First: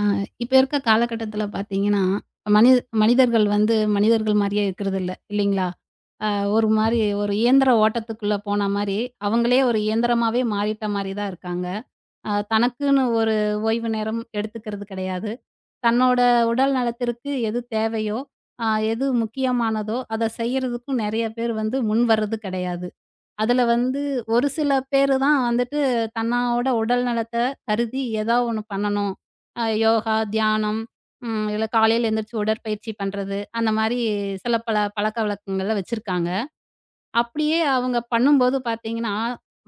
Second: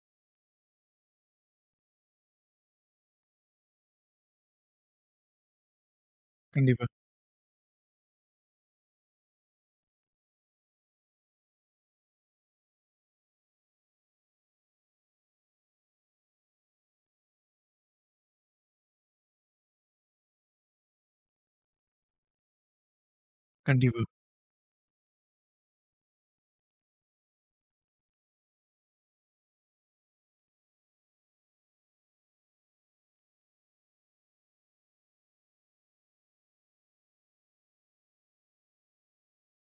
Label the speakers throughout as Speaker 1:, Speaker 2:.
Speaker 1: ஆ, இப்ப இருக்க காலகட்டத்தில பார்த்தீங்கன்னா, மனி மனிதர்கள் வந்து மனிதர்கள் மாரியே இருக்கிறதில்ல, இல்லைங்களா? அ ஒரு
Speaker 2: கண்டிப்பா,
Speaker 1: மாரி ஒரு இயந்திர ஓட்டத்துக்குள்ள போன மாரி, அவங்களே ஒரு இயந்திரமாவே மாறிட்ட மாரி தான் இருக்காங்க. தனக்குன்னு ஒரு ஓய்வு நேரம் எடுத்துக்கிறது கிடையாது. தன்னோட உடல் நலத்திற்கு எது தேவையோ, அ எது முக்கியமானதோ, அத செய்யறதுக்கும் நெறைய பேர் வந்து முன்வர்றது கிடையாது. அதுல
Speaker 2: கண்டிப்பா,
Speaker 1: வந்து ஒரு சில பேரு தான் வந்துட்டு தன்னோட உடல் நலத்த கருதி ஏதா ஒண்ணு பண்ணணும். யோகா, தியானம், ம் இல்ல காலையில எந்திரிச்சு உடற்பயிற்சி பண்றது, அந்த மாரி சில பல பழக்கவழக்கங்கள்ல வச்சிருக்காங்க. அப்படியே அவங்க பண்ணும்போது பார்த்தீங்கன்னா,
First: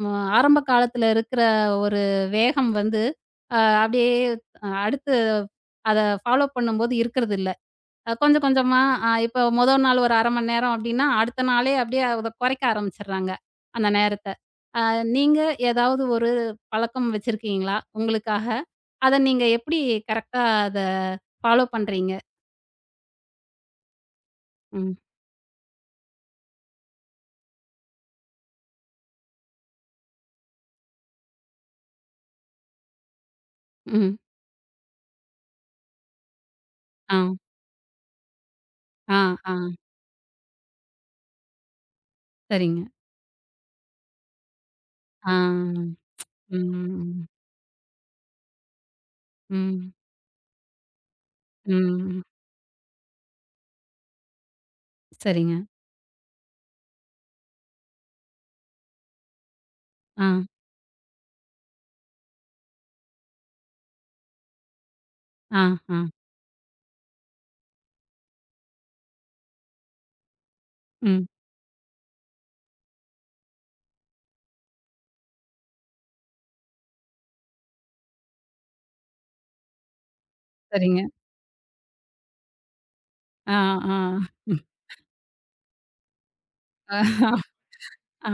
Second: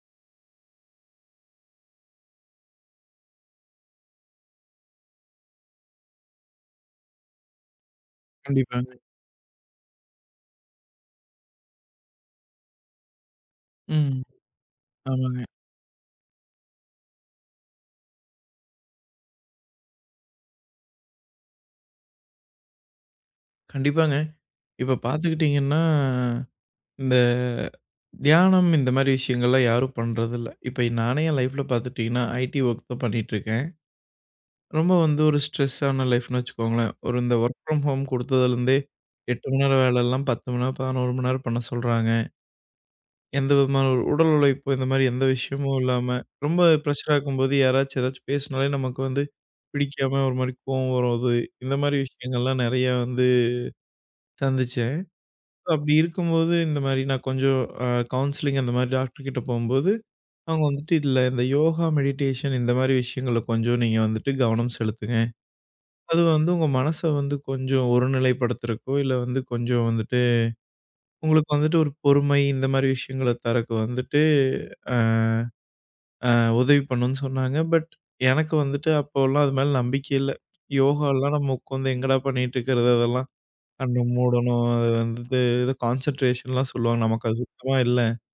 Speaker 1: ம ஆரம்ப காலத்துல இருக்கிற ஒரு வேகம் வந்து, அ அப்படியே அடுத்து அத ஃபாலோ பண்ணும்போது இருக்கிறதில்ல. கொஞ்சம் கொஞ்சமா,
Speaker 2: கண்டிப்பாங்க.
Speaker 1: இப்போ முதல் நாள் ஒரு 1/2 மணி நேரம் அப்படின்னா, அடுத்த நாளே அப்படியே அத குறைக்க ஆரம்பிச்சுடுறாங்க, அந்த
Speaker 2: ம்.
Speaker 1: நேரத்த. அ நீங்க
Speaker 2: ஆமாங்க.
Speaker 1: ஏதாவது ஒரு பழக்கம் வச்சிருக்கீங்களா? உங்களுக்காக. அத நீங்க எப்படி கரெக்ட்டா அத ஃபாலோ பண்றீங்க?
Speaker 2: கண்டிப்பாங்க. இப்ப
Speaker 1: ம்,
Speaker 2: பார்த்துக்கிட்டீங்கன்னா, இந்த தியானம் இந்த மாரி விஷயங்கள்லாம் யாரும் பண்றதில்ல. இப்ப நானே என் லைஃப்ல பார்த்துட்டீங்கன்னா, ஐடி ஒர்க் தான் பண்ணிட்டுருக்கேன்.
Speaker 1: ம்.
Speaker 2: ரொம்ப வந்து ஒரு ஸ்ட்ரெஸ்ஸான லைஃப்ன்னு வச்சுக்கோங்களேன். ஒரு
Speaker 1: ஆ,
Speaker 2: இந்த ஒர்க் ஃப்ரம் ஹோம் குடுத்ததுலேருந்தே
Speaker 1: ஆ,
Speaker 2: 8
Speaker 1: ஆ.
Speaker 2: மணி நேரம் வேலைலாம் 10 மணி நேரம், 11 மணி நேரம் பண்ண சொல்றாங்க.
Speaker 1: சரிங்க.
Speaker 2: எந்த விதமான ஒரு உடல் உழைப்பு இந்த மாரி எந்த
Speaker 1: ஆ.
Speaker 2: விஷயமும் இல்லாம, ரொம்ப பிரஷரா
Speaker 1: ம்,
Speaker 2: இருக்கும்போது யாராச்சும் ஏதாச்சும் பேசினாலே நமக்கு வந்து
Speaker 1: ம்,
Speaker 2: பிடிக்காம ஒரு மாரி கோவம் வர்றது, இந்த மாரி
Speaker 1: ம்.
Speaker 2: விஷயங்கள்லாம் நெறைய வந்து சந்திச்சேன்.
Speaker 1: சரிங்க.
Speaker 2: So, அப்படி இருக்கும்போது இந்த மாரி நான் கொஞ்சம் அ கவுன்சிலிங் அந்த மாரி டாக்டர் கிட்ட போம்போது,
Speaker 1: ஆ,
Speaker 2: அவங்க வந்துட்டு இல்ல இந்த யோகா, மெடிடேஷன் இந்த மாரி விஷயங்கள்ல கொஞ்சம் நீங்க வந்துட்டு கவனம் செலுத்துங்க.
Speaker 1: ஆ, ஆ.
Speaker 2: அது வந்து உங்க மனச வந்து கொஞ்சம் ஒருநிலைப்படுத்துறக்கோ, இல்ல வந்து கொஞ்சம் வந்துட்டு
Speaker 1: ம்.
Speaker 2: உங்களுக்கு வந்துட்டு ஒரு பொறுமை இந்த மாரி விஷயங்கள தரக்கு வந்துட்டு அ அ உதவி பண்ணுன்னு சொன்னாங்க. பட் எனக்கு வந்துட்டு அப்போலாம் அது மேல நம்பிக்கை இல்ல.
Speaker 1: சரிங்க.
Speaker 2: யோகாலாம் நம்ம உட்காந்து எங்கடா பண்ணிட்டுருக்கிறது அதெல்லாம்.
Speaker 1: ஆ, ஆ.
Speaker 2: கண்ண மூடணும். அது வந்துட்டு ஏதோ கான்சன்ட்ரேஷன்லாம் சொல்லுவாங்க.
Speaker 1: ஆ,
Speaker 2: நமக்கு அது சுத்தமா இல்ல.
Speaker 1: ஆ,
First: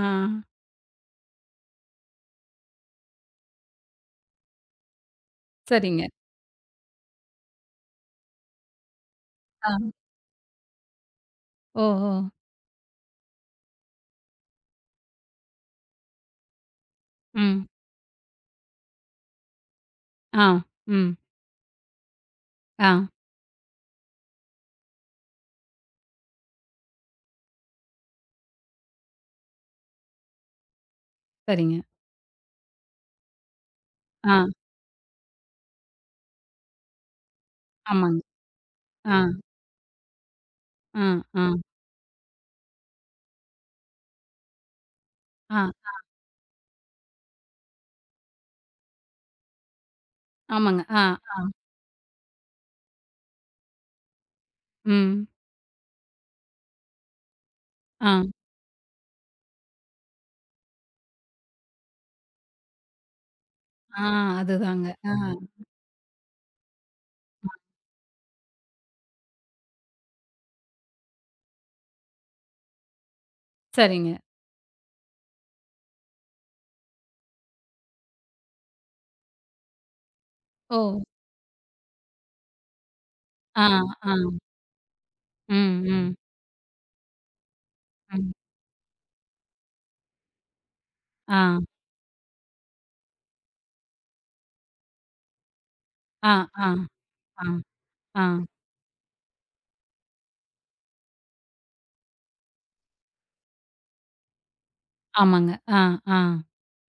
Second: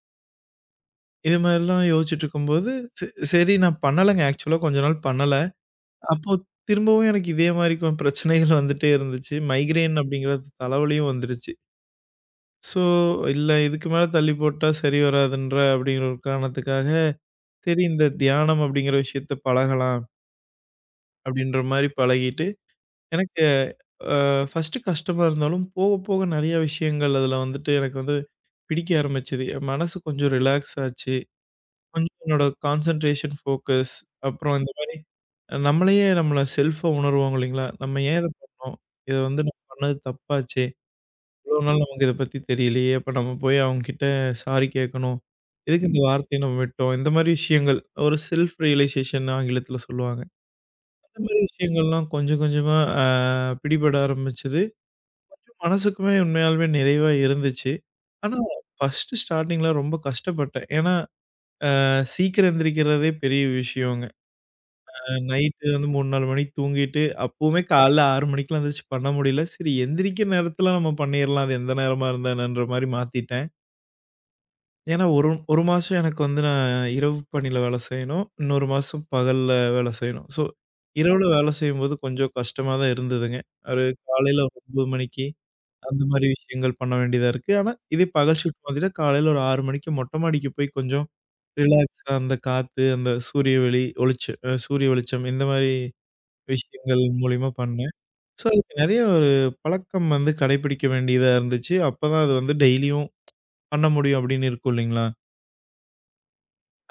Speaker 2: இது மாரிலாம் யோசிச்சுட்டுருக்கும்போது, ச சரி நான் பண்ணலங்க. ஆக்சுவலா கொஞ்ச நாள் பண்ணல.
Speaker 1: சரிங்க.
Speaker 2: அப்போ திரும்பவும் எனக்கு இதே மாரி பிரச்சனைகள் வந்துட்டே இருந்துச்சு.
Speaker 1: ஆ.
Speaker 2: மைக்ரேன் அப்படிங்கிறது தலைவலியும் வந்துருச்சு.
Speaker 1: ஓஹோ!
Speaker 2: ஸோ இல்ல இதுக்கு மேல தள்ளி போட்டா சரி வராதுன்ற அப்படிங்கிற ஒரு காரணத்துக்காக,
Speaker 1: ம்.
Speaker 2: சரி இந்த தியானம் அப்படிங்கிற விஷயத்த பழகலாம்.
Speaker 1: ஆ. ம்.
Speaker 2: அப்படின்ற மாரி பழகிட்டு,
Speaker 1: ஆ,
Speaker 2: எனக்கு அ ஃபர்ஸ்ட்டு கஷ்டமா இருந்தாலும், போக போக நெறைய விஷயங்கள் அதில வந்துட்டு எனக்கு வந்து பிடிக்க ஆரம்பிச்சது. என் மனசு கொஞ்சம் ரிலாக்ஸ் ஆச்சு.
Speaker 1: சரிங்க.
Speaker 2: கொஞ்சம் என்னோட கான்சன்ட்ரேஷன், ஃபோக்கஸ்
Speaker 1: ஆ,
Speaker 2: அப்புறம் இந்த மாரி நம்மளையே நம்மள செல்ஃபா உணர்வோம் இல்லைங்களா? நம்ம ஏன்
Speaker 1: ஆமாங்க.
Speaker 2: இத பண்ணோம்?
Speaker 1: ஆ,
Speaker 2: இத வந்து நம்ம பண்ணது தப்பாச்சே!
Speaker 1: ஆ, ஆ,
Speaker 2: இவ்வளோ நாள் நமக்கு இத பத்தி தெரியலையே! அப்ப நம்ம போய் அவங்ககிட்ட சாரி கேட்கணும்.
Speaker 1: ஆ,
Speaker 2: எதுக்கு இந்த வார்த்தைய நம்ம விட்டோம்? இந்த மாரி விஷயங்கள். ஒரு செல்ஃப் ரியலைசேஷன் ஆங்கிலத்தில சொல்லுவாங்க.
Speaker 1: ஆமாங்க. ஆ,
Speaker 2: இந்த
Speaker 1: ஆ,
Speaker 2: மாரி விஷயங்கள்லாம் கொஞ்சம் கொஞ்சமா பிடிபட ஆரம்பிச்சது.
Speaker 1: ம்.
Speaker 2: கொஞ்சம் மனசுக்குமே உண்மையாலுமே நிறைவா இருந்துச்சு.
Speaker 1: ஆ,
Speaker 2: ஆனா, ஃபர்ஸ்ட்டு ஸ்டார்ட்டிங்ல ரொம்ப கஷ்டப்பட்டேன். ஏன்னா, சீக்கிரம் எந்திரிக்கிறதே பெரிய
Speaker 1: ஆ,
Speaker 2: விஷயங்க.
Speaker 1: அதுதாங்க. ஆ,
Speaker 2: நைட்டு வந்து 3, 4 மணிக்கு தூங்கிட்டு, அப்பவுமே காலைல 6 மணிக்கெல்லாம் எந்திரிச்சு பண்ண முடியல. சரி எந்திரிக்கிற நேரத்துல நம்ம பண்ணிறலாம். அது எந்த நேரமா இருந்தா என்னன்ற மாரி மாத்திட்டேன்.
Speaker 1: சரிங்க.
Speaker 2: ஏன்னா, ஒரு ஒரு மாசம் எனக்கு வந்து நான் இரவு பணியில வேலை செய்யணும். இன்னொரு மாசம் பகல்ல வேலை செய்யணும். ஸோ,
Speaker 1: ஓ!
Speaker 2: இரவுல வேலை செய்யும்போது கொஞ்சம் கஷ்டமா தான் இருந்ததுங்க.
Speaker 1: ஆ,
Speaker 2: ஒரு
Speaker 1: ஆ,
Speaker 2: காலையில 9 மணிக்கு
Speaker 1: ம்,
Speaker 2: அந்த
Speaker 1: ம்,
Speaker 2: மாரி விஷயங்கள் பண்ண வேண்டியதா இருக்கு. ஆனா, இதே
Speaker 1: ம்.
Speaker 2: பகல் ஷிஃப்ட் பாத்தீங்கன்னா, காலையில ஒரு 6 மணிக்கு மொட்டை மாடிக்கு போய் கொஞ்சம்
Speaker 1: ஆ,
Speaker 2: ரிலாக்ஸா அந்த காத்து, அந்த சூரிய ஒளி ஒளிச்சு சூரிய வெளிச்சம் இந்த மாரி
Speaker 1: ஆ, ஆ,
Speaker 2: விஷயங்கள்
Speaker 1: ஆ,
Speaker 2: மூலியமா பண்ணேன்.
Speaker 1: ஆ,
Speaker 2: ஸோ, அதுக்கு நெறைய ஒரு பழக்கம் வந்து கடைபிடிக்க வேண்டியதா இருந்துச்சு. அப்பதான் அது வந்து டெய்லியும் பண்ண முடியும் அப்படின்னு இருக்கும் இல்லைங்களா?
Speaker 1: ஆமாங்க. ஆ, ஆ,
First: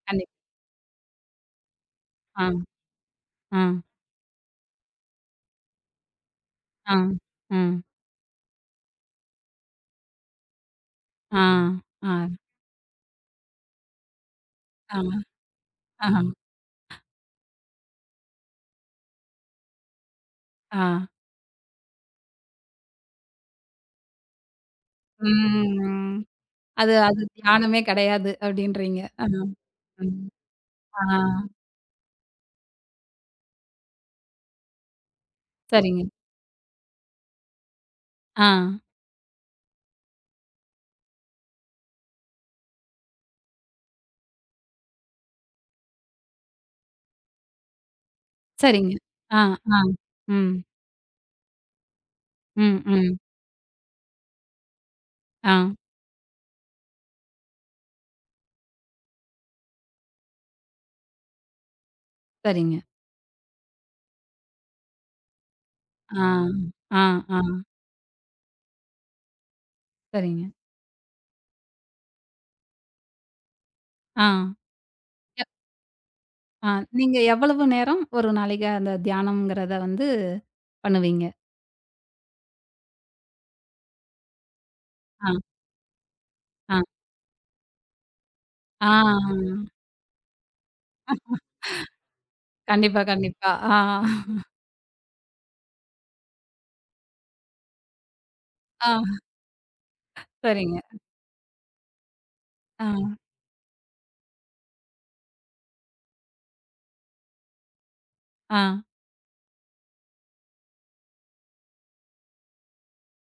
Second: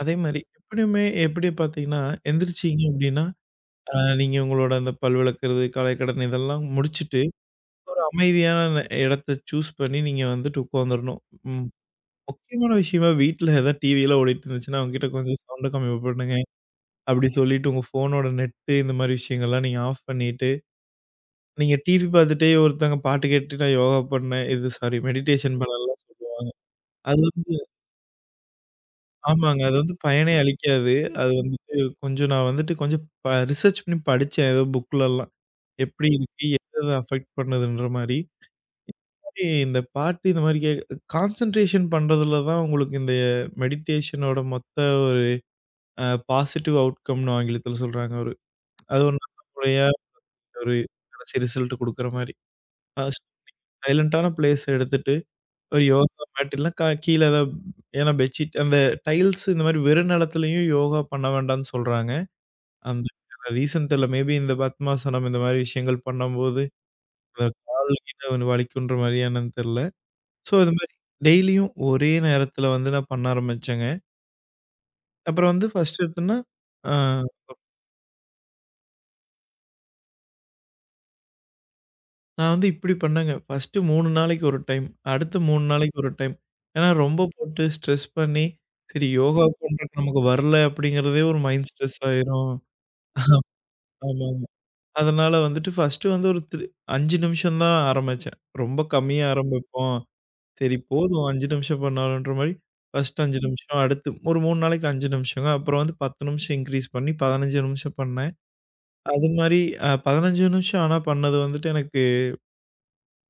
Speaker 2: அதே
Speaker 1: கண்டிப்பா.
Speaker 2: மாரி எப்படியுமே எப்படி பார்த்தீங்கன்னா,
Speaker 1: ஆ,
Speaker 2: எந்திரிச்சீங்க அப்படின்னா,
Speaker 1: ஆ,
Speaker 2: அ நீங்க உங்களோட அந்த பல் விளக்குறது, காலை கடன் இதெல்லாம்
Speaker 1: ஆ,
Speaker 2: முடிச்சுட்டு,
Speaker 1: ம்.
Speaker 2: ஒரு அமைதியான இடத்த சூஸ் பண்ணி நீங்க வந்துட்டு உட்காந்துரணும்.
Speaker 1: ஆ,
Speaker 2: ம்.
Speaker 1: ஆ,
Speaker 2: முக்கியமான விஷயமா வீட்ல ஏதாவது டிவிலாம் ஓடிட்டு இருந்துச்சுன்னா, அவங்ககிட்ட
Speaker 1: ஆமா.
Speaker 2: கொஞ்சம் சவுண்ட கம்மி
Speaker 1: ஆ,
Speaker 2: பண்ணுங்க. அப்படி சொல்லிட்டு உங்க ஃபோனோட நெட்டு இந்த மாரி விஷயங்கள்லாம் நீங்க ஆஃப் பண்ணிட்டு,
Speaker 1: ஆ,
Speaker 2: நீங்க டிவி பார்த்துட்டே ஒருத்தவங்க பாட்டு கேட்டுட்டு நான் யோகா பண்ணேன். இது சாரி மெடிடேஷன் பண்ணலாம்
Speaker 1: ம். அது அது
Speaker 2: அது வந்து
Speaker 1: தியானமே கிடையாது அப்டின்றீங்க. ஆ,
Speaker 2: ஆமாங்க. அது வந்து
Speaker 1: ம்.
Speaker 2: பயனே அளிக்காது.
Speaker 1: ஆ,
Speaker 2: அது வந்துட்டு கொஞ்சம் நான் வந்துட்டு கொஞ்சம் ரிசர்ச் பண்ணி படிச்சேன். ஏதோ புக்லலாம்.
Speaker 1: சரிங்க.
Speaker 2: எப்படி இருக்கு? எத எத அஃபெக்ட் பண்ணுதுன்ற மாரி.
Speaker 1: ஆ,
Speaker 2: மாரி இந்த பாட்டு இந்த மாரி கான்சன்ட்ரேஷன் பண்றதுல தான் உங்களுக்கு இந்த மெடிடேஷனோட மொத்த ஒரு பாசிட்டிவ் அவுட்கம்னு ஆங்கிலத்தில சொல்றாங்க ஒரு.
Speaker 1: சரிங்க.
Speaker 2: அது ஒரு நல்ல
Speaker 1: ஆ, ஆ,
Speaker 2: முறையா
Speaker 1: ம்,
Speaker 2: ஒரு கடைசி ரிசல்ட் குடுக்குற மாரி.
Speaker 1: ம்,
Speaker 2: அ
Speaker 1: ம்.
Speaker 2: சைலன்ட்டான பிளேஸ் எடுத்துட்டு
Speaker 1: ஆ.
Speaker 2: ஒரு யோகா மேட் இல்ல கீழ ஏதாவது ஏன்னா பெட்ஷீட் அந்த டைல்ஸ் இந்த மாரி வெறும் நிலத்துலயும் யோகா பண்ண வேண்டான்னு சொல்றாங்க.
Speaker 1: சரிங்க.
Speaker 2: அந்த ரீசன்ட்ல மேபி இந்த பத்மாசனம் இந்த மாரி விஷயங்கள்
Speaker 1: ஆ,
Speaker 2: பண்ணும்போது,
Speaker 1: ஆ, ஆ.
Speaker 2: இந்த கால் கீழ வலிக்குன்ற மாரியா என்னன்னு தெரியல.
Speaker 1: சரிங்க.
Speaker 2: ஸோ இது மாரி டெய்லியும் ஒரே நேரத்துல வந்து நான் பண்ண ஆரம்பிச்சேங்க.
Speaker 1: ஆ. ய
Speaker 2: அப்புறம் வந்து ஃபர்ஸ்ட் எடுத்தோன்னா,
Speaker 1: ஆ.
Speaker 2: ஆ
Speaker 1: நீங்க எவ்வளவு நேரம் ஒரு நாளைக்கு அந்த தியானம்ங்கிறத வந்து பண்ணுவீங்க?
Speaker 2: நான் வந்து இப்படி பண்ணேங்க. ஃபர்ஸ்ட்டு 3 நாளைக்கு ஒரு டைம்,
Speaker 1: ஆ,
Speaker 2: அடுத்து 3 நாளைக்கு ஒரு டைம்.
Speaker 1: ஆ,
Speaker 2: ஏன்னா ரொம்ப போட்டு ஸ்ட்ரெஸ் பண்ணி,
Speaker 1: ஆ.
Speaker 2: சரி யோகா பண்றதுக்கு நமக்கு வரல அப்படிங்கிறதே ஒரு மைண்ட் ஸ்ட்ரெஸ் ஆயிரும்.
Speaker 1: கண்டிப்பா, கண்டிப்பா. ஆ,
Speaker 2: ஆமாங்க. அதனால வந்துட்டு ஃபர்ஸ்ட்டு வந்து ஒரு 5 நிமிஷம் தான் ஆரம்பிச்சேன். ரொம்ப
Speaker 1: ஆ.
Speaker 2: கம்மியா ஆரம்பிப்போம். சரி
Speaker 1: சரிங்க.
Speaker 2: போதும் 5 நிமிஷம் பண்ணாலும்ன்ற மாரி,
Speaker 1: ஆ,
Speaker 2: ஃபர்ஸ்ட் 5 நிமிஷம் அடுத்து ஒரு 3 நாளைக்கு 5 நிமிஷங்க. அப்புறம் வந்து 10 நிமிஷம் இன்கிரீஸ் பண்ணி 15 நிமிஷம் பண்ணேன்.
Speaker 1: ஆ.
Speaker 2: அது மாரி 15 நிமிஷம் ஆனா பண்ணது வந்துட்டு எனக்கு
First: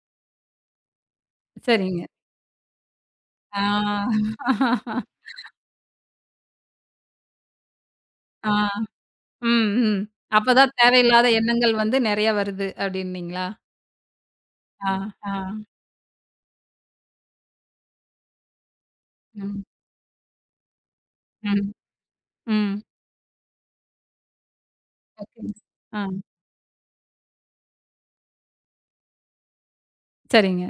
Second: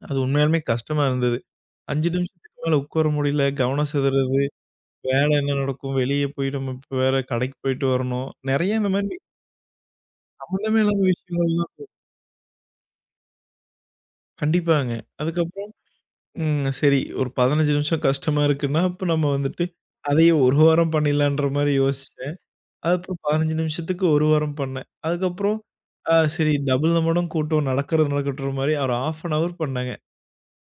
Speaker 2: அது உண்மையாலுமே கஷ்டமா இருந்தது.
Speaker 1: சரிங்க.
Speaker 2: 5 நிமிஷத்துக்கு மேல உட்கார முடியல,
Speaker 1: ஆ.
Speaker 2: கவனம் சிதறுது, வேலை என்ன நடக்கும், வெளிய போய் நம்ம இப்ப வேற கடைக்கு போயிட்டு வரணும். நெறைய
Speaker 1: ஆ.
Speaker 2: இந்த மாரி
Speaker 1: ம், ம். அப்பதான்
Speaker 2: சம்மந்தமே இல்லாத
Speaker 1: தேவையில்லாத
Speaker 2: விஷயங்கள்லாம்
Speaker 1: எண்ணங்கள் வந்து நெறைய வருது அப்டின்னீங்களா? ஆ,
Speaker 2: கண்டிப்பாங்க.
Speaker 1: ஆ.
Speaker 2: அதுக்கப்புறம் ம் சரி ஒரு 15 நிமிஷம் கஷ்டமா இருக்குன்னா, அப்ப நம்ம
Speaker 1: ம்,
Speaker 2: வந்துட்டு அதையே ஒரு வாரம் பண்ணிடலான்ற
Speaker 1: ம்,
Speaker 2: மாரி யோசிச்சேன்.
Speaker 1: ம்.
Speaker 2: அதுக்கப்புறம் 15 நிமிஷத்துக்கு 1 வாரம் பண்ணேன்.
Speaker 1: ஓகேங்க.
Speaker 2: அதுக்கப்புறம்
Speaker 1: ஆ.
Speaker 2: சரி டபுள் நம்மளும் கூட்டம் நடக்கிறது நடக்கட்டுன்ற மாரி ஒரு 1/2 அன் ஹவர் பண்ணேங்க.
Speaker 1: சரிங்க.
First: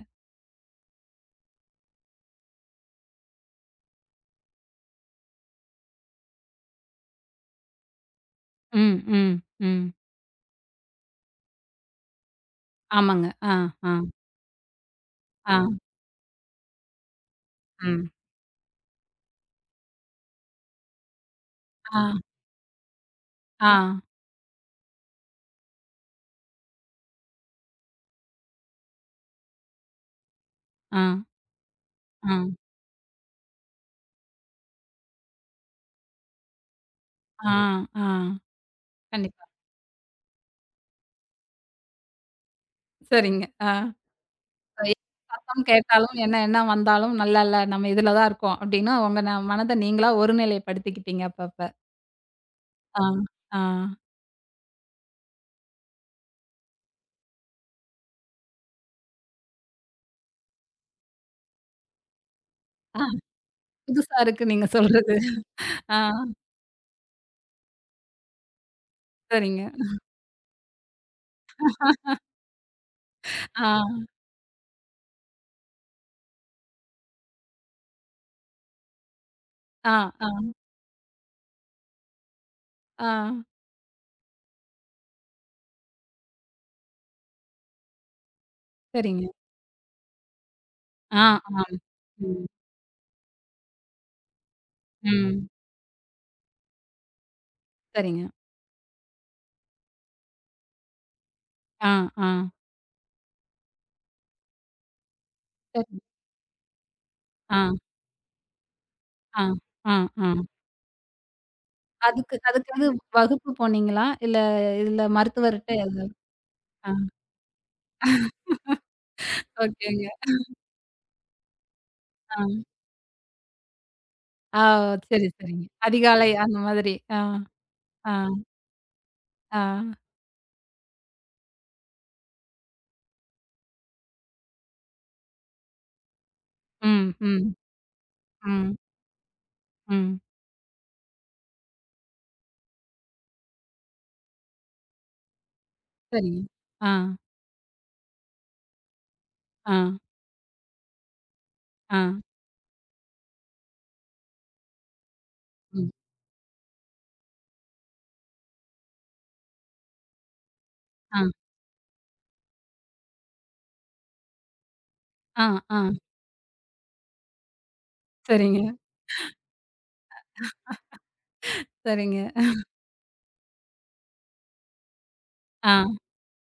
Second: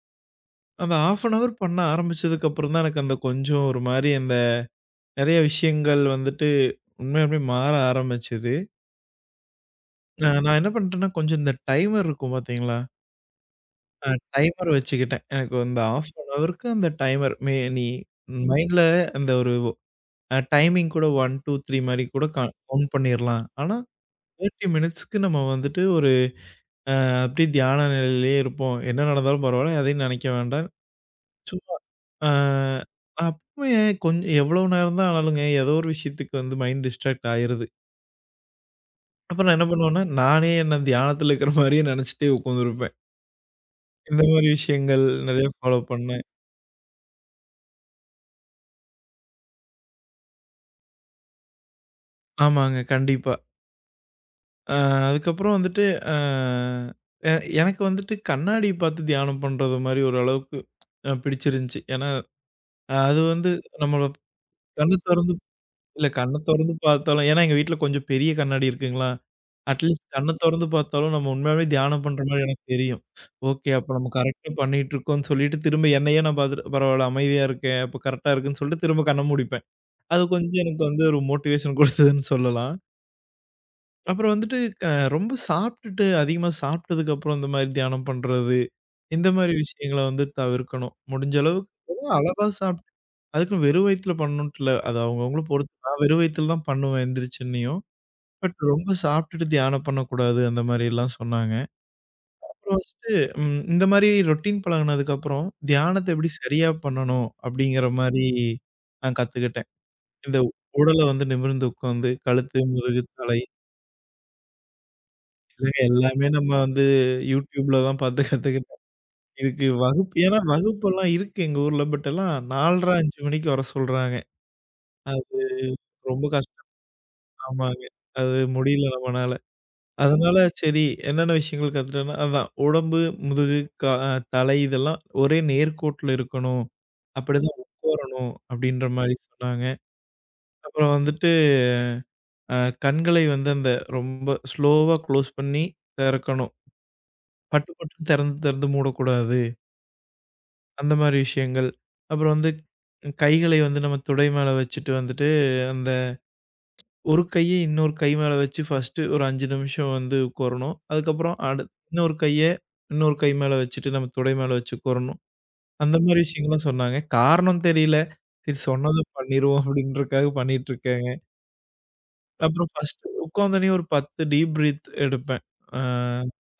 Speaker 2: அந்த 1/2 அன் ஹவர் பண்ண ஆரம்பிச்சதுக்கு அப்புறம் தான் எனக்கு அந்த கொஞ்சம் ஒரு மாரி அந்த நெறைய விஷயங்கள் வந்துட்டு உண்மையாலுமே மாற ஆரம்பிச்சது.
Speaker 1: ம், ம், ம்.
Speaker 2: நான் என்ன பண்ணிட்டேன்னா, கொஞ்சம் இந்த டைமர் இருக்கும் பார்த்தீங்களா?
Speaker 1: ஆமாங்க. ஆ, ஆ.
Speaker 2: அ டைமர் வச்சுக்கிட்டேன். எனக்கு
Speaker 1: ஆ.
Speaker 2: அந்த 1/2 அன் ஹவருக்கு அந்த டைமர் மே நீ
Speaker 1: ம்.
Speaker 2: மைண்ட்ல அந்த ஒரு டைமிங் கூட 1, 2, 3
Speaker 1: ஆ,
Speaker 2: மாரி கூட கவுண்ட் பண்ணிறலாம்.
Speaker 1: ஆ,
Speaker 2: ஆனா 30 மினிட்ஸ்க்கு நம்ம வந்துட்டு ஒரு அப்படியே தியான நிலையிலேயே இருப்போம். என்ன நடந்தாலும் பரவால்ல. எதையும் நினைக்க வேண்டாம்.
Speaker 1: ஆ,
Speaker 2: சும்மா ஆ
Speaker 1: ஆ,
Speaker 2: அப்பயே கொஞ்சம் எவ்வளோ நேரம் தான் ஆனாலுங்க, ஏதோ ஒரு விஷயத்துக்கு வந்து மைண்ட் டிஸ்ட்ராக்ட்
Speaker 1: ஆ,
Speaker 2: ஆயிருது.
Speaker 1: ஆ.
Speaker 2: அப்ப
Speaker 1: கண்டிப்பா.
Speaker 2: நான் என்ன பண்ணுவேன்னா, நானே என்ன தியானத்துல இருக்கிற மாரியே நெனச்சுட்டே உட்காந்துருப்பேன்.
Speaker 1: சரிங்க. ஆ.
Speaker 2: இந்த மாரி
Speaker 1: அ
Speaker 2: விஷயங்கள் நெறைய
Speaker 1: சத்தம்
Speaker 2: ஃபாலோ
Speaker 1: கேட்டாலும்,
Speaker 2: பண்ணேன்.
Speaker 1: என்ன என்ன வந்தாலும், "நல்லா இல்ல நம்ம இதுல தான் இருக்கோம்." அப்படின்னு உங்க ந மனத நீங்களா ஒருநிலைப்படுத்திக்கிட்டீங்க அப்பப்ப.
Speaker 2: ஆமாங்க,
Speaker 1: ஆ,
Speaker 2: கண்டிப்பா.
Speaker 1: ஆ.
Speaker 2: அ அதுக்கப்புறம் வந்துட்டு அ எ எனக்கு வந்துட்டு கண்ணாடி பார்த்து தியானம் பண்றது மாரி ஓரளவுக்கு பிடிச்சிருந்துச்சு. ஏன்னா,
Speaker 1: ஆ,
Speaker 2: அது வந்து நம்மள
Speaker 1: புதுசா இருக்கு நீங்க
Speaker 2: கண்ண
Speaker 1: சொல்றது.
Speaker 2: தொறந்து
Speaker 1: ஆ,
Speaker 2: இல்ல கண்ண தொறந்து பார்த்தாலும் ஏன்னா எங்க வீட்ல கொஞ்சம் பெரிய கண்ணாடி இருக்குங்களா,
Speaker 1: சரிங்க.
Speaker 2: அட்லீஸ்ட் கண்ண தொறந்து பார்த்தாலும் நம்ம உண்மையாவே தியானம் பண்ற மாரி எனக்கு தெரியும். ஓகே அப்ப
Speaker 1: ஆ,
Speaker 2: நம்ம கரெக்ட்டா பண்ணிட்டு இருக்கோம்ன்னு சொல்லிட்டு திரும்ப என்னையே நான் பார்த்துட்டு பரவால்ல அமைதியா இருக்கேன், அப்ப கரெக்ட்டா இருக்குன்னு சொல்லிட்டு திரும்ப கண்ண மூடிப்பேன்.
Speaker 1: ஆ,
Speaker 2: அது
Speaker 1: ஆ,
Speaker 2: கொஞ்சம் எனக்கு வந்து ஒரு மோட்டிவேஷன் குடுத்ததுன்னு சொல்லலாம்.
Speaker 1: ஆ.
Speaker 2: அப்புறம் வந்துட்டு அ ரொம்ப சாப்பிட்டுட்டு அதிகமா சாப்பிட்டதுக்கு அப்புறம் இந்த மாரி தியானம் பண்றது,
Speaker 1: சரிங்க.
Speaker 2: இந்த மாரி விஷயங்கள வந்து தவிர்க்கணும்.
Speaker 1: ஆ,
Speaker 2: முடிஞ்ச
Speaker 1: ஆ.
Speaker 2: அளவுக்கு ஏதோ
Speaker 1: ம்,
Speaker 2: அளவா சாப்பிட்டு அதுக்குன்னு வெறும் வயித்துல பண்ணணுன்ட்டு இல்ல. அது அவங்கவங்கள
Speaker 1: ம்.
Speaker 2: பொறுத்து நான் வெறும் வயித்துல தான் பண்ணுவேன் எந்திரிச்சோன்னேயும்.
Speaker 1: சரிங்க.
Speaker 2: பட் ரொம்ப சாப்பிட்டுட்டு தியானம் பண்ணக்கூடாது அந்த மாரியெல்லாம் சொன்னாங்க.
Speaker 1: ஆ, ஆ.
Speaker 2: அப்புறம் ஃபர்ஸ்ட்டு ம் இந்த மாரி ரொட்டீன் பழகுனதுக்கப்புறம்,
Speaker 1: சரி.
Speaker 2: தியானத்த எப்படி சரியா பண்ணணும்
Speaker 1: ஆ,
Speaker 2: அப்படிங்கிற மாரி நான்
Speaker 1: ஆ,
Speaker 2: கத்துக்கிட்டேன்.
Speaker 1: ஆ, ஆ.
Speaker 2: இந்த உடல வந்து நிமிர்ந்து உட்காந்து,
Speaker 1: அதுக்கு
Speaker 2: கழுத்து,
Speaker 1: அதுக்காக
Speaker 2: முதுகு, தலை
Speaker 1: வகுப்பு போனீங்களா? இல்ல இதுல மருத்துவர்ட்ட
Speaker 2: இல்லங்க
Speaker 1: எது?
Speaker 2: எல்லாமே நம்ம வந்து
Speaker 1: ஆ.
Speaker 2: YouTubeல தான் பார்த்து கத்துக்கிட்டோம். இதுக்கு
Speaker 1: ஓகேங்க.
Speaker 2: வகுப்பு ஏன்னா வகுப்பெல்லாம் இருக்கு எங்க ஊர்ல. பட் எல்லாம்
Speaker 1: ஆ.
Speaker 2: 4:30, 5 மணிக்கு வர சொல்றாங்க.
Speaker 1: ஆ ஓ! சரி,
Speaker 2: அது
Speaker 1: சரிங்க.
Speaker 2: ரொம்ப
Speaker 1: அதிகாலை அந்த
Speaker 2: கஷ்டம்.
Speaker 1: மாதிரி. ஆ,
Speaker 2: ஆமாங்க.
Speaker 1: ஆ,
Speaker 2: அது முடியல நம்மனால.
Speaker 1: ஆ.
Speaker 2: அதனால சரி என்னென்ன விஷயங்கள் கத்துட்டேன்னா, அதான் உடம்பு, முதுகு, கா அ தலை இதெல்லாம் ஒரே நேர்கோட்டுல இருக்கணும்.
Speaker 1: ம், ம்,
Speaker 2: அப்படிதான் உட்காரணும்
Speaker 1: ம்,
Speaker 2: அப்படின்ற மாரி சொன்னாங்க.
Speaker 1: ம்.
Speaker 2: அப்புறம் வந்துட்டு அ கண்களை வந்து அந்த ரொம்ப ஸ்லோவா க்ளோஸ் பண்ணி
Speaker 1: சரிங்க.
Speaker 2: திறக்கணும்.
Speaker 1: ஆ,
Speaker 2: பட்டு பட்டுன்னு திறந்து திறந்து மூடக்கூடாது.
Speaker 1: ஆ,
Speaker 2: அந்த மாரி விஷயங்கள்.
Speaker 1: ஆ,
Speaker 2: அப்புறம் வந்து கைகளை வந்து நம்ம தொடை மேல வச்சுட்டு வந்துட்டு அந்த
Speaker 1: ம்.
Speaker 2: ஒரு கைய இன்னொரு கை மேல வச்சு ஃபர்ஸ்ட்டு ஒரு 5 நிமிஷம் வந்து உட்காரணும்.
Speaker 1: ஆ,
Speaker 2: அதுக்கப்புறம் இன்னொரு கைய இன்னொரு கை மேல வச்சுட்டு நம்ம தொடை மேல வச்சு உட்காரணும்.
Speaker 1: ஆ, ஆ.
Speaker 2: அந்த மாரி விஷயங்கள்லாம் சொன்னாங்க. காரணம் தெரியல. சரி
Speaker 1: சரிங்க,
Speaker 2: சொன்னத பண்ணிருவோம் அப்படின்றதுக்காக பண்ணிட்டு இருக்கேங்க.
Speaker 1: சரிங்க.
Speaker 2: அப்புறம் ஃபர்ஸ்ட்டு உட்காந்தோனே ஒரு 10 டீப் பிரீத் எடுப்பேன்.
Speaker 1: ஆ,
Speaker 2: ஆ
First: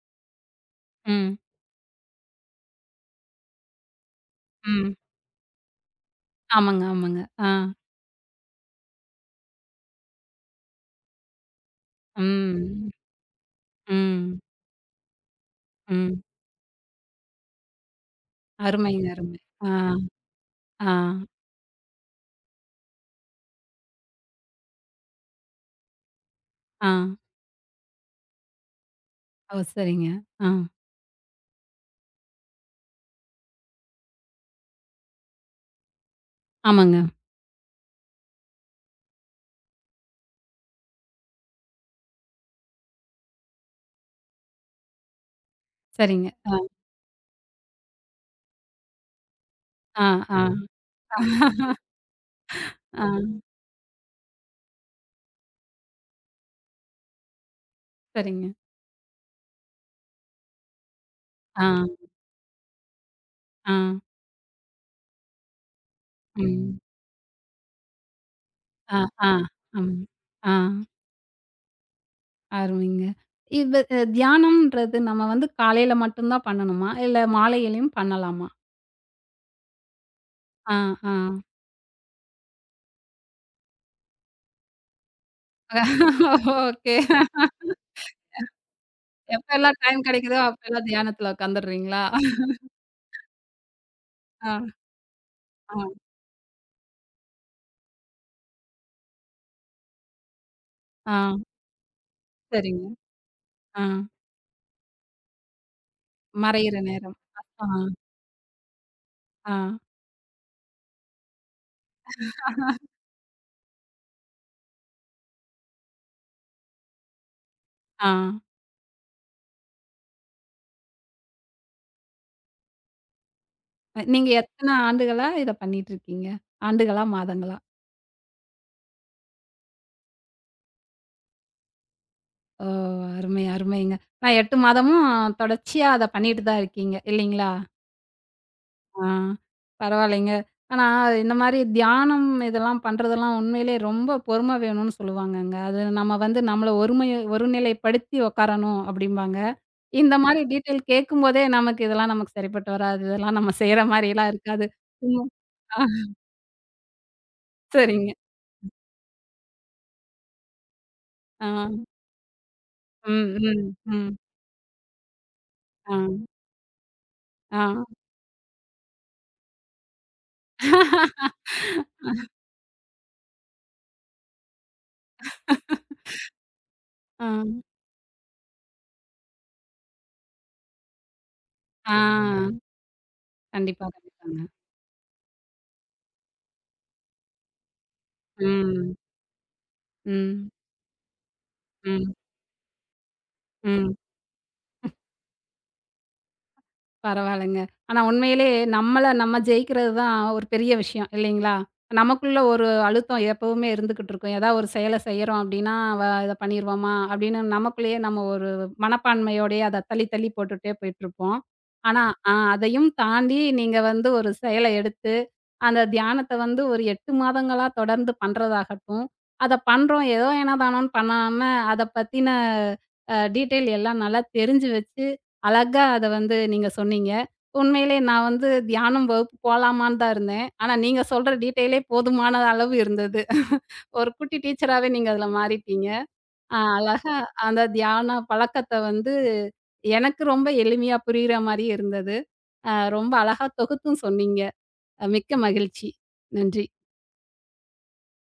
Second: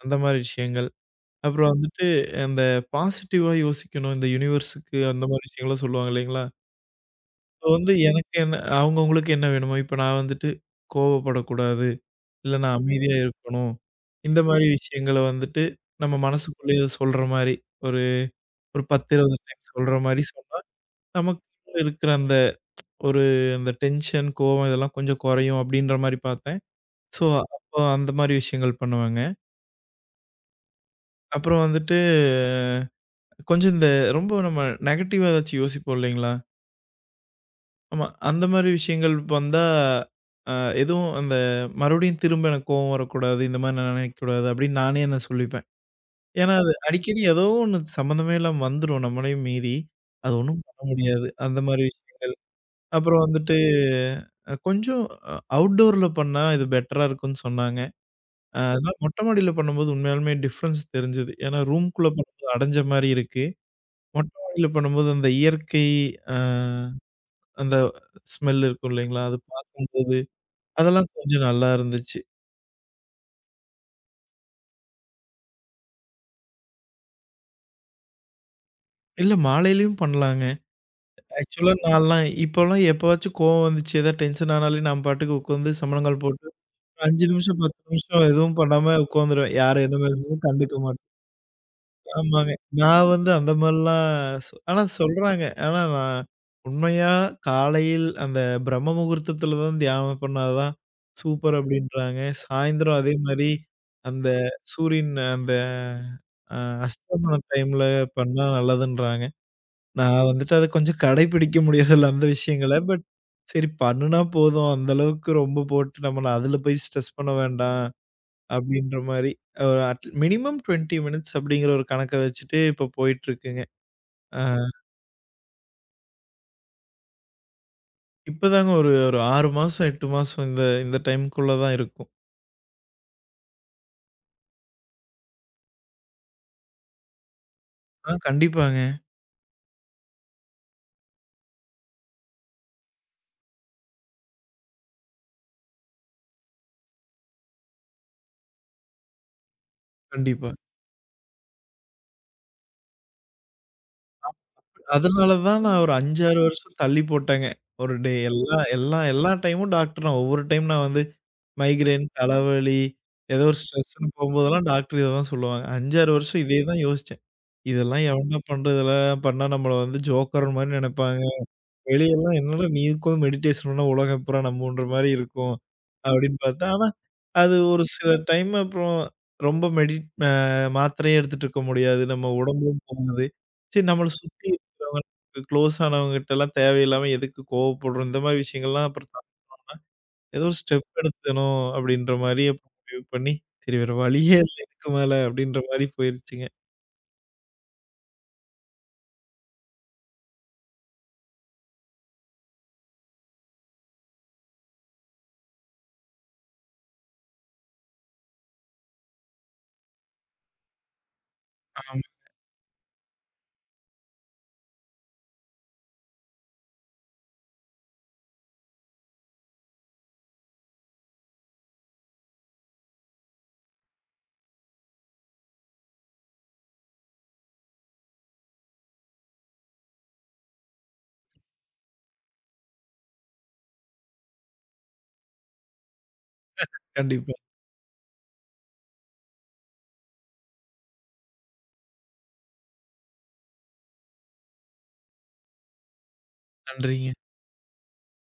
Speaker 2: அந்த மாரி விஷயங்கள்.
Speaker 1: ம்,
Speaker 2: அப்புறம் வந்துட்டு அந்த பாசிட்டிவா யோசிக்கணும். இந்த
Speaker 1: ம்.
Speaker 2: யூனிவர்ஸுக்கு அந்த மாரி விஷயங்கள்லாம் சொல்லுவாங்க இல்லைங்களா?
Speaker 1: ஆமாங்க, ஆமாங்க. ஆ,
Speaker 2: இப்போ வந்து எனக்கு என்ன அவங்கவங்களுக்கு என்ன வேணுமோ, இப்போ நான் வந்துட்டு கோவப்படக்கூடாது. இல்ல நான்
Speaker 1: ம்,
Speaker 2: அமைதியா இருக்கணும்.
Speaker 1: ம்,
Speaker 2: இந்த மாரி விஷயங்கள வந்துட்டு நம்ம
Speaker 1: ம்.
Speaker 2: மனசுக்குள்ளேயே சொல்ற மாரி, ஒரு ஒரு
Speaker 1: அருமைங்க,
Speaker 2: 10, 20
Speaker 1: அருமை.
Speaker 2: டைம்
Speaker 1: ஆ,
Speaker 2: சொல்ற மாரி சொன்னா,
Speaker 1: ஆ,
Speaker 2: நமக்கு இருக்கிற அந்த ஒரு அந்த டென்ஷன், கோவம் இதெல்லாம் கொஞ்சம் குறையும் அப்டின்ற மாரி பார்த்தேன்.
Speaker 1: ஆ.
Speaker 2: ஸோ, அப்போ அந்த மாரி விஷயங்கள் பண்ணுவேங்க.
Speaker 1: ஓ! சரிங்க. ஆ,
Speaker 2: அப்புறம் வந்துட்டு கொஞ்சம் இந்த ரொம்ப நம்ம நெகட்டிவா ஏதாச்சும் யோசிப்போம் இல்லைங்களா?
Speaker 1: ஆமாங்க.
Speaker 2: ஆமா. அந்த மாரி விஷயங்கள் வந்தா அ எதுவும் அந்த மறுபடியும் திரும்ப எனக்கு கோவம் வரக்கூடாது. இந்த மாரி நான் நினைக்கக்கூடாது அப்டின்னு நானே என்ன சொல்லிப்பேன்.
Speaker 1: சரிங்க. ஆ,
Speaker 2: ஏன்னா, அது அடிக்கடி ஏதோ ஒண்ணு சம்மந்தமே இல்லாம வந்துரும் நம்மளையும் மீறி.
Speaker 1: ஆ,
Speaker 2: அது
Speaker 1: ஆ,
Speaker 2: ஒண்ணும் பண்ண முடியாது. அந்த மாரி விஷயங்கள்.
Speaker 1: ஆ,
Speaker 2: அப்புறம் வந்துட்டு கொஞ்சம் அவுட்டோர்ல பண்ணா இது பெட்டரா இருக்கும்னு சொன்னாங்க.
Speaker 1: சரிங்க.
Speaker 2: அதனால மொட்டை மாடியில பண்ணும்போது உண்மையாலுமே டிஃபரன்ஸ் தெரிஞ்சது. ஏன்னா
Speaker 1: ஆ,
Speaker 2: ரூம்க்குள்ள பண்ணும்போது அடைஞ்ச மாரி இருக்கு.
Speaker 1: ஆ,
Speaker 2: மொட்டை மாடியில பண்ணும்போது அந்த இயற்கை அ
Speaker 1: ம்.
Speaker 2: அந்த ஸ்மெல் இருக்கும்
Speaker 1: ஆ,
Speaker 2: இல்லைங்களா?
Speaker 1: ஆ,
Speaker 2: அது
Speaker 1: ஆமாங்க.
Speaker 2: பார்க்கும்போது
Speaker 1: ஆ.
Speaker 2: அதெல்லாம் கொஞ்சம் நல்லா இருந்துச்சு.
Speaker 1: அருமைங்க. இது தியானம்ன்றது நம்ம வந்து காலையில மட்டும் தான் பண்ணணுமா? இல்ல மாலையிலயும் பண்ணலாமா?
Speaker 2: இல்ல மாலையிலயும் பண்ணலாங்க.
Speaker 1: ஆ, ஆ.
Speaker 2: ஆக்சுவலா நான்லாம் இப்போலாம் எப்பவாச்சும் கோவம் வந்துச்சு, ஏதாவது டென்ஷன் ஆனாலே நான் பாட்டுக்கு உட்காந்து சமணங்கால் போட்டு,
Speaker 1: ஓகே.
Speaker 2: 5 நிமிஷம் 10 நிமிஷம் எதுவும் பண்ணாம உட்காந்துருவேன்.
Speaker 1: எப்பல்லாம்
Speaker 2: யார் என்ன
Speaker 1: டைம் கிடைக்குதோ
Speaker 2: பேசுனாலும் கண்டுக்க
Speaker 1: அப்பல்லாம்
Speaker 2: மாட்டேன்.
Speaker 1: தியானத்துல உட்காந்துடுறீங்களா?
Speaker 2: ஆமாங்க. நான் வந்து அந்த மாரிலாம்
Speaker 1: ஆ,
Speaker 2: ஆனா சொல்றாங்க.
Speaker 1: ஆ,
Speaker 2: ஆனா நான் உண்மையா காலையில் அந்த பிரம்ம முகூர்த்தத்துல தான் தியானம் பண்ணாதான்
Speaker 1: ஆ.
Speaker 2: சூப்பர் அப்டின்றாங்க.
Speaker 1: சரிங்க.
Speaker 2: சாயந்தரம் அதே மாரி
Speaker 1: ஆ.
Speaker 2: அந்த சூரியன் அந்த அ
Speaker 1: மறையிற நேரம்.
Speaker 2: அஸ்தமன
Speaker 1: ஆ,
Speaker 2: டைம்ல பண்ணா நல்லதுன்றாங்க.
Speaker 1: ஆ,
Speaker 2: நான் வந்துட்டு அத கொஞ்சம் கடைபிடிக்க முடியாதுல்ல அந்த விஷயங்கள. பட் சரி பண்ணுனா போதும். அந்த அளவுக்கு ரொம்ப போட்டு நம்ம அதுல போய் ஸ்ட்ரெஸ் பண்ண வேண்டாம்.
Speaker 1: ஆ.
Speaker 2: அப்படின்ற மாரி ஒரு அட் மினிமம் 20 மினிட்ஸ் அப்படிங்கிற ஒரு கணக்க வச்சுட்டு இப்ப போயிட்டுருக்குங்க.
Speaker 1: நீங்க
Speaker 2: அ
Speaker 1: எத்தன ஆண்டுகளா இத பண்ணிட்டு இருக்கீங்க? ஆண்டுகளா? மாதங்களா?
Speaker 2: இப்பதாங்க ஒரு ஒரு 6 மாசம், 8 மாசம் இந்த இந்த டைம்க்குள்ள தான் இருக்கும்.
Speaker 1: ஓ! அருமை, அருமைங்க. நான் 8 மாதமும் தொடர்ச்சியா அத பண்ணிட்டு தான் இருக்கீங்க இல்லைங்களா?
Speaker 2: கண்டிப்பாங்க,
Speaker 1: ஆ, பரவாயில்லைங்க. ஆனா, இந்த மாரி தியானம் இதெல்லாம் பண்றதெல்லாம் உண்மையிலேயே ரொம்ப பொறுமை வேணும்னு சொல்லுவாங்கங்க. அது நம்ம வந்து நம்மள ஒருநிலைப்படுத்தி உட்காரணும் அப்படிம்பாங்க. இந்த மாரி
Speaker 2: கண்டிப்பா.
Speaker 1: டீட்டெயில் கேட்கும்போதே நமக்கு இதெல்லாம் நமக்கு சரிப்பட்டு வராது. இதெல்லாம் நம்ம செய்ற மாரிலாம் இருக்காது. ம்.
Speaker 2: அதனால தான் நான்
Speaker 1: ஆ
Speaker 2: ஒரு 5, 6 வருஷம் தள்ளி போட்டேங்க. ஒரு டே
Speaker 1: சரிங்க.
Speaker 2: எல்லா எல்லா எல்லா டைமும் டாக்டர் நான் ஒவ்வொரு டைம் நான் வந்து
Speaker 1: ஆ.
Speaker 2: மைக்ரேன், தலைவலி,
Speaker 1: ம்,
Speaker 2: ஏதோ ஒரு
Speaker 1: ம்,
Speaker 2: ஸ்ட்ரெஸ்ன்னு
Speaker 1: ம்.
Speaker 2: போம்போதெல்லாம் டாக்டர் இத தான் சொல்லுவாங்க.
Speaker 1: ஆ,
Speaker 2: 5, 6 வருஷம் இதே தான் யோசிச்சேன்.
Speaker 1: ஆ,
Speaker 2: இதெல்லாம் எவன்டா பண்றது? இதெல்லாம் பண்ணா நம்மள வந்து ஜோக்கர் மாரி நெனைப்பாங்க. வெளியலாம் என்னடா நீ உட்காந்து மெடிடேஷன் பண்ணா உலகம் பூரா நம்புன்ற மாரி இருக்கும். அப்படின்னு பார்த்தா, ஆனா
Speaker 1: ஆ,
Speaker 2: அது ஒரு சில டைம் அப்புறம் ரொம்ப மெடி அ மாத்திரையே எடுத்துட்டு இருக்க
Speaker 1: ஆ.
Speaker 2: முடியாது. நம்ம உடம்பும் போகாது. சரி
Speaker 1: கண்டிப்பா,
Speaker 2: நம்மள சுத்தி
Speaker 1: கண்டிப்பாங்க.
Speaker 2: இருக்கிறவங்க, க்ளோஸ் ஆனவங்ககிட்டலாம் தேவையில்லாம எதுக்கு கோவப்படுறோம்? இந்த மாரி விஷயங்கள்லாம்
Speaker 1: ம்,
Speaker 2: அப்புறம் ஏதோ
Speaker 1: ம்,
Speaker 2: ஒரு ஸ்டெப் எடுத்தணும் அப்படின்ற
Speaker 1: ம்,
Speaker 2: மாரி அப்ப முடிவு பண்ணி, சரி வேற
Speaker 1: ம்.
Speaker 2: வழியே இல்ல இதுக்கு மேல அப்படின்ற மாரி போயிருச்சுங்க.
Speaker 1: பரவாயில்லங்க. ஆனா உண்மையிலேயே நம்மள நம்ம ஜெயிக்கிறது தான் ஒரு பெரிய விஷயம் இல்லைங்களா? நமக்குள்ள ஒரு அழுத்தம் எப்பவுமே இருந்துகிட்டு இருக்கும். ஏதாவது ஒரு செயல செய்றோம் அப்படின்னா, "அவ இத பண்ணிருவாமா?" அப்படின்னு நமக்குள்ளேயே நம்ம ஒரு மனப்பான்மையோடயே அத தள்ளி தள்ளி போட்டுட்டே போயிட்டுருப்போம்.
Speaker 2: ஆமா.
Speaker 1: ஆனா அதையும் தாண்டி நீங்க வந்து ஒரு செயல எடுத்து, அந்த தியானத்த வந்து ஒரு 8 மாதங்களா தொடர்ந்து பண்றதாகட்டும், அத பண்றோம் ஏதோ ஏனோ தானோன்னு பண்ணாம, அத பத்தின டீட்டெயில் எல்லாம் நல்லா தெரிஞ்சு வச்சு அழகா அத வந்து நீங்க சொன்னீங்க. உண்மையிலே நான் வந்து தியானம் வகுப்பு போலாமான்னு தான் இருந்தேன். ஆனா நீங்க சொல்ற டீட்டெயிலே போதுமான அளவு இருந்தது. ஒரு குட்டி டீச்சராவே நீங்க அதுல மாறிட்டீங்க. அழகா
Speaker 2: கண்டிப்பா.
Speaker 1: அந்த தியான பழக்கத்த வந்து எனக்கு ரொம்ப எளிமையா புரியிற மாரி இருந்தது. அ ரொம்ப அழகா தொகுத்தும் சொன்னீங்க. மிக்க மகிழ்ச்சி. நன்றி.
Speaker 2: நன்றிங்க.